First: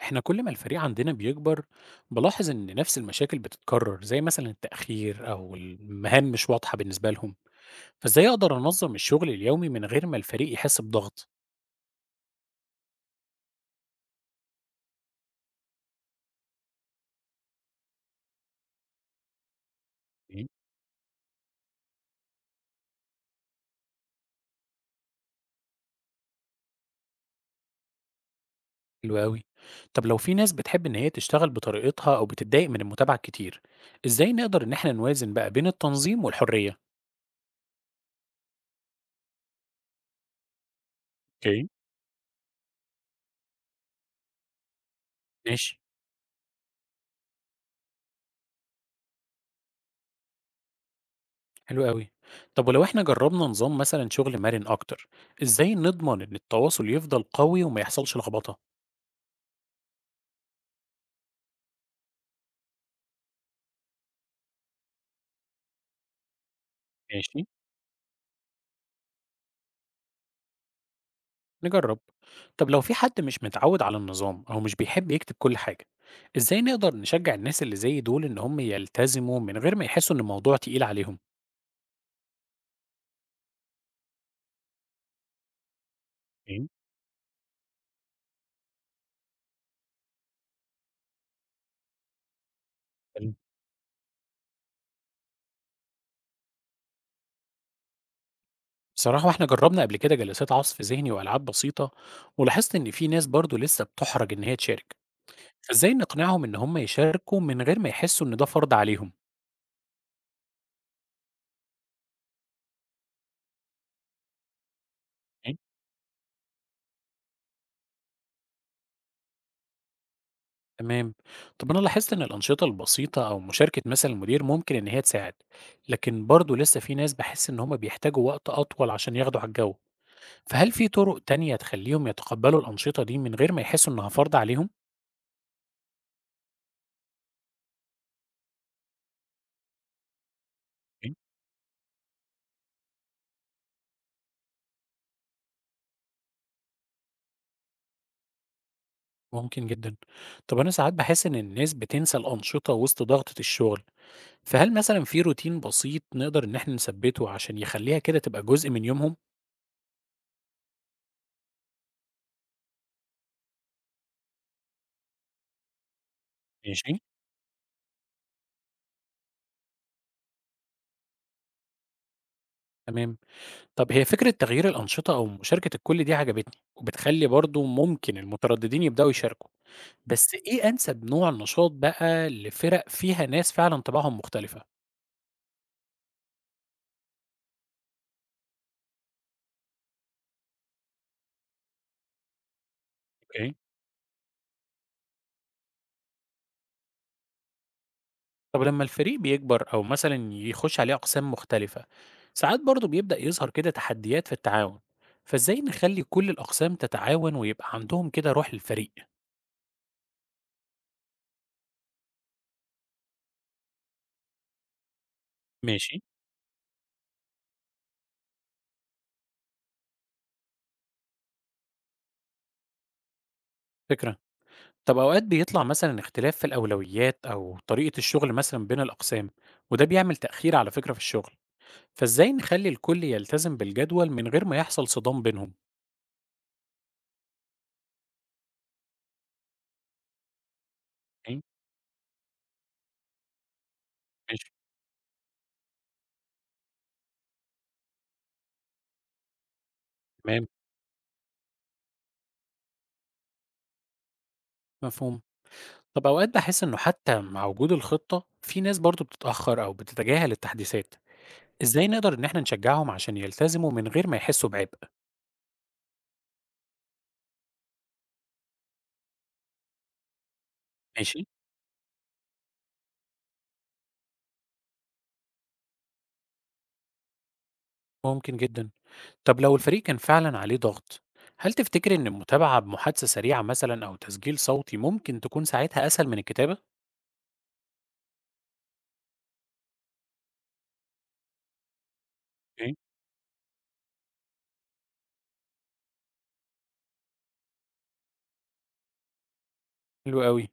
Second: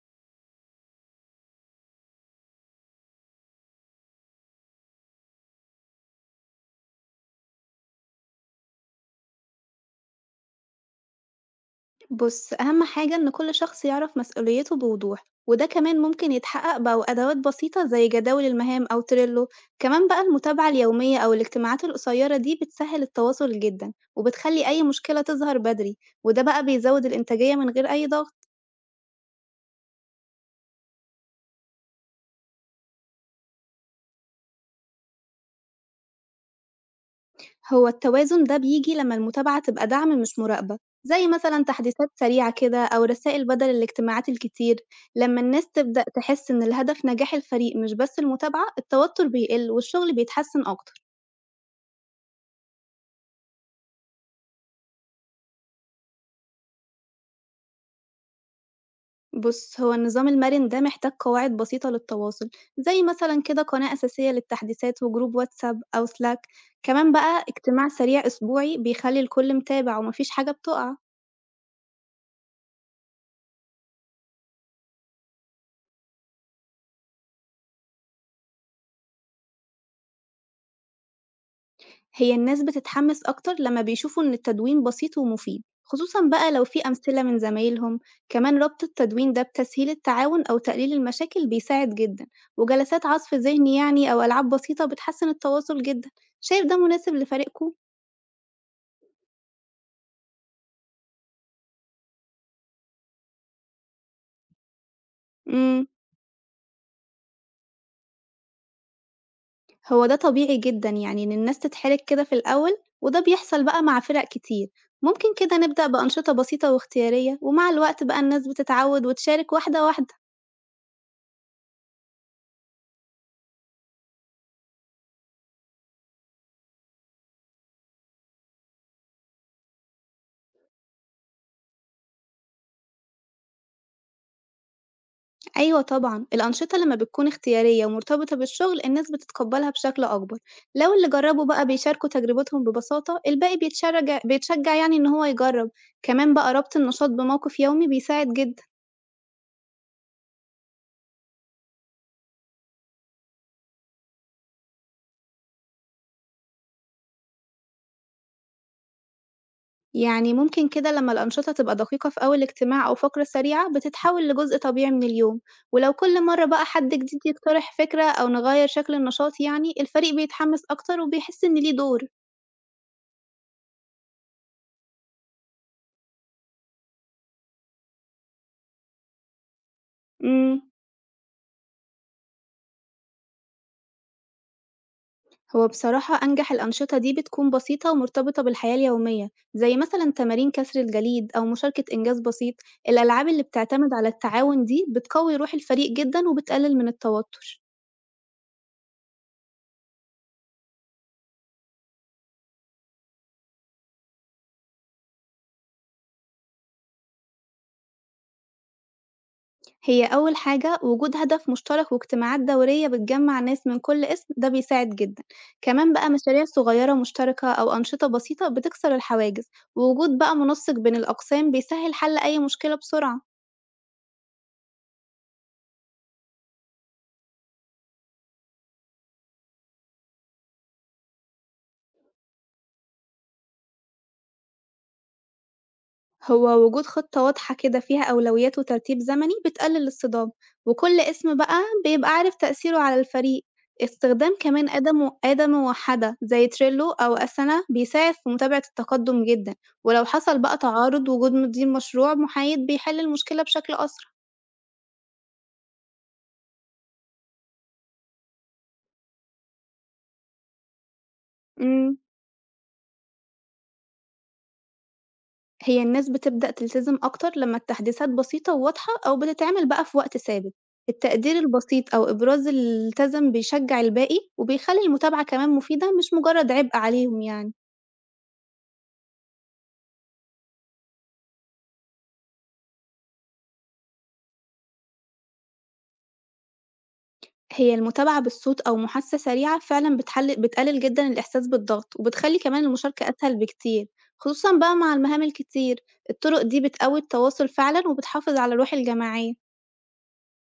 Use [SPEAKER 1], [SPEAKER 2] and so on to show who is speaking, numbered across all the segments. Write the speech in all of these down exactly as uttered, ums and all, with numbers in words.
[SPEAKER 1] احنا كل ما الفريق عندنا بيكبر، بلاحظ ان نفس المشاكل بتتكرر، زي مثلا التأخير او المهام مش واضحة بالنسبة لهم. فازاي اقدر انظم الشغل اليومي من غير ما الفريق يحس بضغط؟
[SPEAKER 2] بُص، أهم حاجة إن كل شخص يعرف مسؤوليته بوضوح، وده كمان ممكن يتحقق بقى بأدوات بسيطة زي جداول المهام أو تريلو، كمان بقى
[SPEAKER 1] إيه؟
[SPEAKER 2] المتابعة اليومية أو الاجتماعات القصيرة دي بتسهل التواصل جدًا، وبتخلي أي مشكلة تظهر بدري، وده بقى بيزود الإنتاجية من غير أي ضغط،
[SPEAKER 1] حلو قوي. طب لو في ناس بتحب ان هي تشتغل بطريقتها او بتتضايق من المتابعة كتير، ازاي نقدر ان احنا نوازن بقى بين التنظيم والحرية؟
[SPEAKER 2] هو التوازن ده بيجي لما المتابعة تبقى دعم مش مراقبة، زي مثلًا
[SPEAKER 1] اوكي.
[SPEAKER 2] تحديثات سريعة كده أو رسائل بدل الاجتماعات الكتير، لما الناس
[SPEAKER 1] ماشي،
[SPEAKER 2] تبدأ تحس إن الهدف نجاح الفريق مش بس المتابعة، التوتر بيقل والشغل بيتحسن أكتر.
[SPEAKER 1] حلو قوي. طب ولو احنا جربنا نظام مثلا شغل مرن اكتر، ازاي نضمن ان التواصل يفضل قوي وما يحصلش لخبطة؟
[SPEAKER 2] بُص، هو النظام المرِن ده محتاج قواعد بسيطة للتواصل، زي مثلًا كده قناة أساسية للتحديثات وجروب واتساب أو Slack، كمان
[SPEAKER 1] ماشي،
[SPEAKER 2] بقى اجتماع سريع أسبوعي بيخلّي الكل متابع وما فيش حاجة بتُقع،
[SPEAKER 1] نجرب. طب لو في حد مش متعود على النظام أو مش بيحب يكتب كل حاجة، إزاي نقدر نشجع الناس اللي زي دول إن هم يلتزموا من غير ما يحسوا إن الموضوع تقيل عليهم؟
[SPEAKER 2] هي الناس بتتحمس أكتر لمّا بيشوفوا إن التدوين بسيط ومفيد، خصوصًا بقى لو
[SPEAKER 1] إيه؟
[SPEAKER 2] في أمثلة من زمايلهم، كمان ربط التدوين ده بتسهيل التعاون أو تقليل المشاكل بيساعد جدًا، وجلسات
[SPEAKER 1] حلو.
[SPEAKER 2] عَصْف ذهني يعني أو ألعاب بسيطة بتحسّن التواصل جدًا، شايف ده مناسب لفريقكم؟
[SPEAKER 1] بصراحة واحنا جربنا قبل كده جلسات عصف ذهني وألعاب بسيطة، ولاحظت إن في ناس برضو لسه بتحرج إن هي تشارك.
[SPEAKER 2] إمم.
[SPEAKER 1] فإزاي نقنعهم إن هم يشاركوا من غير ما يحسوا إن ده فرض عليهم؟
[SPEAKER 2] هو ده طبيعي جدًا يعني إن الناس تتحرج كده في الأول، وده بيحصل بقى مع فرق كتير، ممكن كده نبدأ بأنشطة بسيطة واختيارية، ومع الوقت بقى الناس بتتعود وتشارك واحدة واحدة.
[SPEAKER 1] تمام. طب أنا لاحظت إن الأنشطة البسيطة أو مشاركة مثلا المدير ممكن إن هي تساعد، لكن برضه لسه في ناس بحس إن هما بيحتاجوا وقت أطول عشان ياخدوا على الجو. فهل في طرق تانية تخليهم يتقبلوا الأنشطة دي من غير ما يحسوا إنها فرض عليهم؟
[SPEAKER 2] أيوه طبعًا، الأنشطة لما بتكون اختيارية ومرتبطة بالشغل الناس بتتقبلها بشكل أكبر، لو اللي
[SPEAKER 1] أوكي.
[SPEAKER 2] جربوا بقى بيشاركوا تجربتهم ببساطة الباقي بيتشرج بيتشجع يعني إن هو يجرب، كمان بقى ربط النشاط بموقف يومي بيساعد جدًا.
[SPEAKER 1] ممكن جدا. طب أنا ساعات بحس إن الناس بتنسى الأنشطة وسط ضغطة الشغل، فهل مثلا في روتين بسيط نقدر إن إحنا نثبته عشان يخليها كده تبقى جزء من يومهم؟
[SPEAKER 2] يعني ممكن كده لما الأنشطة تبقى دقيقة في أول اجتماع أو فقرة سريعة بتتحول لجزء طبيعي من اليوم، ولو كل مرة بقى حد
[SPEAKER 1] ماشي،
[SPEAKER 2] جديد يقترح فكرة أو نغير شكل النشاط يعني الفريق بيتحمس أكتر وبيحس إن ليه دور.
[SPEAKER 1] تمام. طب هي فكرة تغيير الأنشطة أو مشاركة الكل دي عجبتني، وبتخلي برضو ممكن المترددين يبدأوا يشاركوا. بس
[SPEAKER 2] مم.
[SPEAKER 1] إيه أنسب نوع نشاط بقى لفرق فيها ناس فعلا طباعهم مختلفة؟
[SPEAKER 2] هو بصراحة أنجح الأنشطة دي بتكون بسيطة ومرتبطة بالحياة اليومية زي مثلا تمارين كسر الجليد أو مشاركة إنجاز بسيط، الألعاب اللي
[SPEAKER 1] أوكي.
[SPEAKER 2] بتعتمد على التعاون دي بتقوي روح الفريق جدا وبتقلل من التوتر.
[SPEAKER 1] طب لما الفريق بيكبر أو مثلا يخش عليه أقسام مختلفة، ساعات برضو بيبدأ يظهر كده تحديات في التعاون. فإزاي نخلي كل الأقسام تتعاون ويبقى عندهم كده روح الفريق؟
[SPEAKER 2] هي أول حاجة وجود هدف مشترك واجتماعات دورية بتجمع ناس من كل اسم ده بيساعد جدا، كمان
[SPEAKER 1] ماشي،
[SPEAKER 2] بقى مشاريع صغيرة مشتركة أو أنشطة بسيطة بتكسر الحواجز، ووجود بقى منسق بين الأقسام بيسهل حل أي مشكلة بسرعة.
[SPEAKER 1] فكرة. طب أوقات بيطلع مثلا اختلاف في الأولويات أو طريقة الشغل مثلا بين الأقسام، وده بيعمل تأخير على فكرة في الشغل. فإزاي نخلّي الكل يلتزم بالجدول من غير ما يحصل صدام بينهم؟
[SPEAKER 2] هو وجود خطة واضحة كده فيها أولويات وترتيب زمني بتقلل الصدام، وكل اسم
[SPEAKER 1] أوكي،
[SPEAKER 2] بقى بيبقى عارف تأثيره على الفريق، استخدام
[SPEAKER 1] ماشي،
[SPEAKER 2] كمان أداة مو- أداة موحدة زي تريلو أو أسانا بيساعد في متابعة التقدم جدا، ولو حصل
[SPEAKER 1] تمام،
[SPEAKER 2] بقى تعارض وجود مدير مشروع محايد بيحل المشكلة بشكل أسرع.
[SPEAKER 1] مفهوم. طب أوقات باحس إنه حتى مع وجود الخطة، في ناس برضه بتتأخر أو بتتجاهل التحديثات. إزاي
[SPEAKER 2] مم.
[SPEAKER 1] نقدر إن إحنا نشجعهم عشان يلتزموا من غير ما يحسوا بعبء؟
[SPEAKER 2] هي الناس بتبدأ تلتزم أكتر لما التحديثات بسيطة وواضحة أو بتتعمل بقى في وقت ثابت،
[SPEAKER 1] ماشي،
[SPEAKER 2] التقدير البسيط أو إبراز اللي التزم بيشجع الباقي وبيخلي المتابعة كمان مفيدة مش مجرد عبء عليهم يعني،
[SPEAKER 1] ممكن جدًا. طب لو الفريق كان فعلًا عليه ضغط، هل تفتكري إن المتابعة بمحادثة سريعة مثلًا أو تسجيل صوتي ممكن تكون ساعتها أسهل من الكتابة؟
[SPEAKER 2] هي المتابعة بالصوت أو محادثة سريعة فعلا بتحل بتقلل جدا الإحساس بالضغط وبتخلي كمان
[SPEAKER 1] أوكي،
[SPEAKER 2] المشاركة أسهل بكتير، خصوصًا بقى مع المهام الكتير، الطرق دي بتقوي التواصل فعلا وبتحافظ على الروح الجماعية.
[SPEAKER 1] حلو أوي.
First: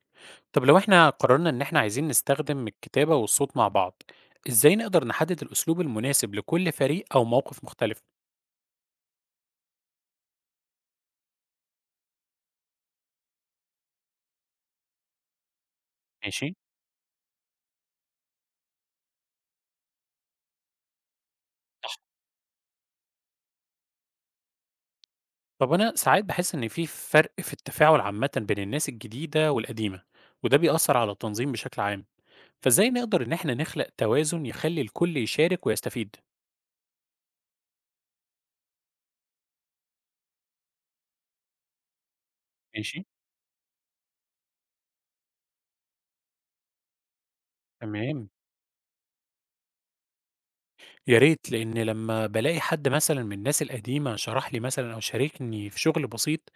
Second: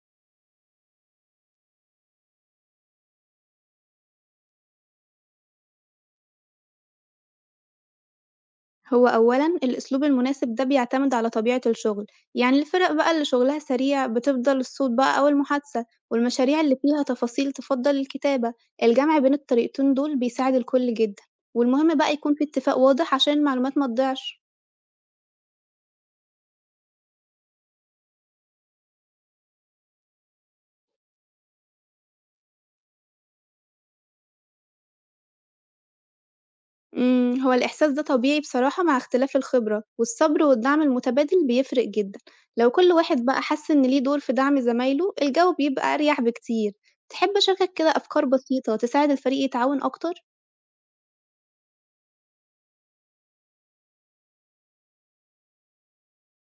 [SPEAKER 1] طب لو احنا قررنا ان احنا عايزين نستخدم الكتابة والصوت مع بعض، ازاي نقدر نحدد الاسلوب المناسب لكل فريق او موقف مختلف؟
[SPEAKER 2] هو أولًا الأسلوب المناسب ده بيعتمد على طبيعة الشغل، يعني الفرق بقى اللي شغلها سريع بتفضل الصوت بقى أو المحادثة،
[SPEAKER 1] ماشي.
[SPEAKER 2] والمشاريع اللي فيها تفاصيل تفضل الكتابة، الجمع بين الطريقتين دول بيساعد الكل جدًا، والمهم بقى يكون في اتفاق واضح عشان المعلومات ما تضيعش.
[SPEAKER 1] طب انا ساعات بحس ان في فرق في التفاعل عامة بين الناس الجديدة والقديمة، وده بيأثر على التنظيم بشكل عام. فازاي نقدر ان احنا نخلق توازن يخلي الكل يشارك ويستفيد؟
[SPEAKER 2] إمم، هو الإحساس ده طبيعي بصراحة مع اختلاف الخبرة، والصبر والدعم المتبادل بيفرق جدًا، لو كل
[SPEAKER 1] ماشي،
[SPEAKER 2] واحد بقى حس إن ليه دور في دعم زمايله الجو بيبقى أريح بكتير. تحب أشاركك كده أفكار
[SPEAKER 1] تمام.
[SPEAKER 2] بسيطة تساعد الفريق يتعاون أكتر؟
[SPEAKER 1] يا ريت، لان لما بلاقي حد مثلا من الناس القديمة شرح لي مثلا او شاركني في شغل بسيط،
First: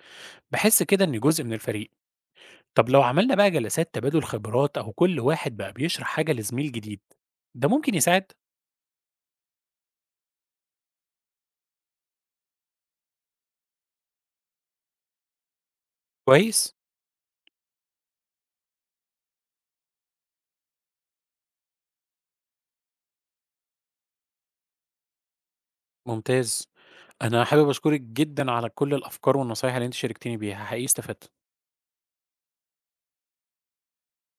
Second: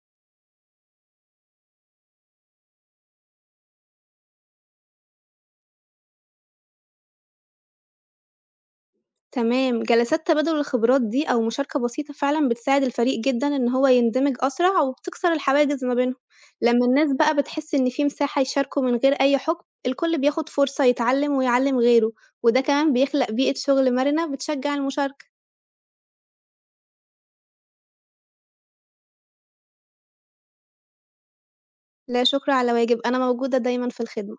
[SPEAKER 1] بحس كده اني جزء من الفريق. طب لو عملنا بقى جلسات تبادل خبرات أو كل واحد بقى بيشرح حاجة لزميل جديد، ده ممكن يساعد؟
[SPEAKER 2] تمام، جلسات تبادل الخبرات دي أو مشاركة بسيطة فعلًا بتساعد الفريق جدًا إن هو يندمج أسرع وبتكسر الحواجز ما بينهم،
[SPEAKER 1] كويس،
[SPEAKER 2] لمّا الناس بقى بتحس إن في مساحة يشاركوا من غير أي حكم، الكل بياخد فرصة يتعلم ويعلم غيره، وده كمان بيخلق بيئة شغل مرنة بتشجع المشاركة.
[SPEAKER 1] ممتاز. انا حابب اشكرك جدا على كل الافكار والنصايح اللي انت شاركتني بيها، حقيقي استفدت.
[SPEAKER 2] لا شكر على واجب، أنا موجودة دايمًا في الخدمة.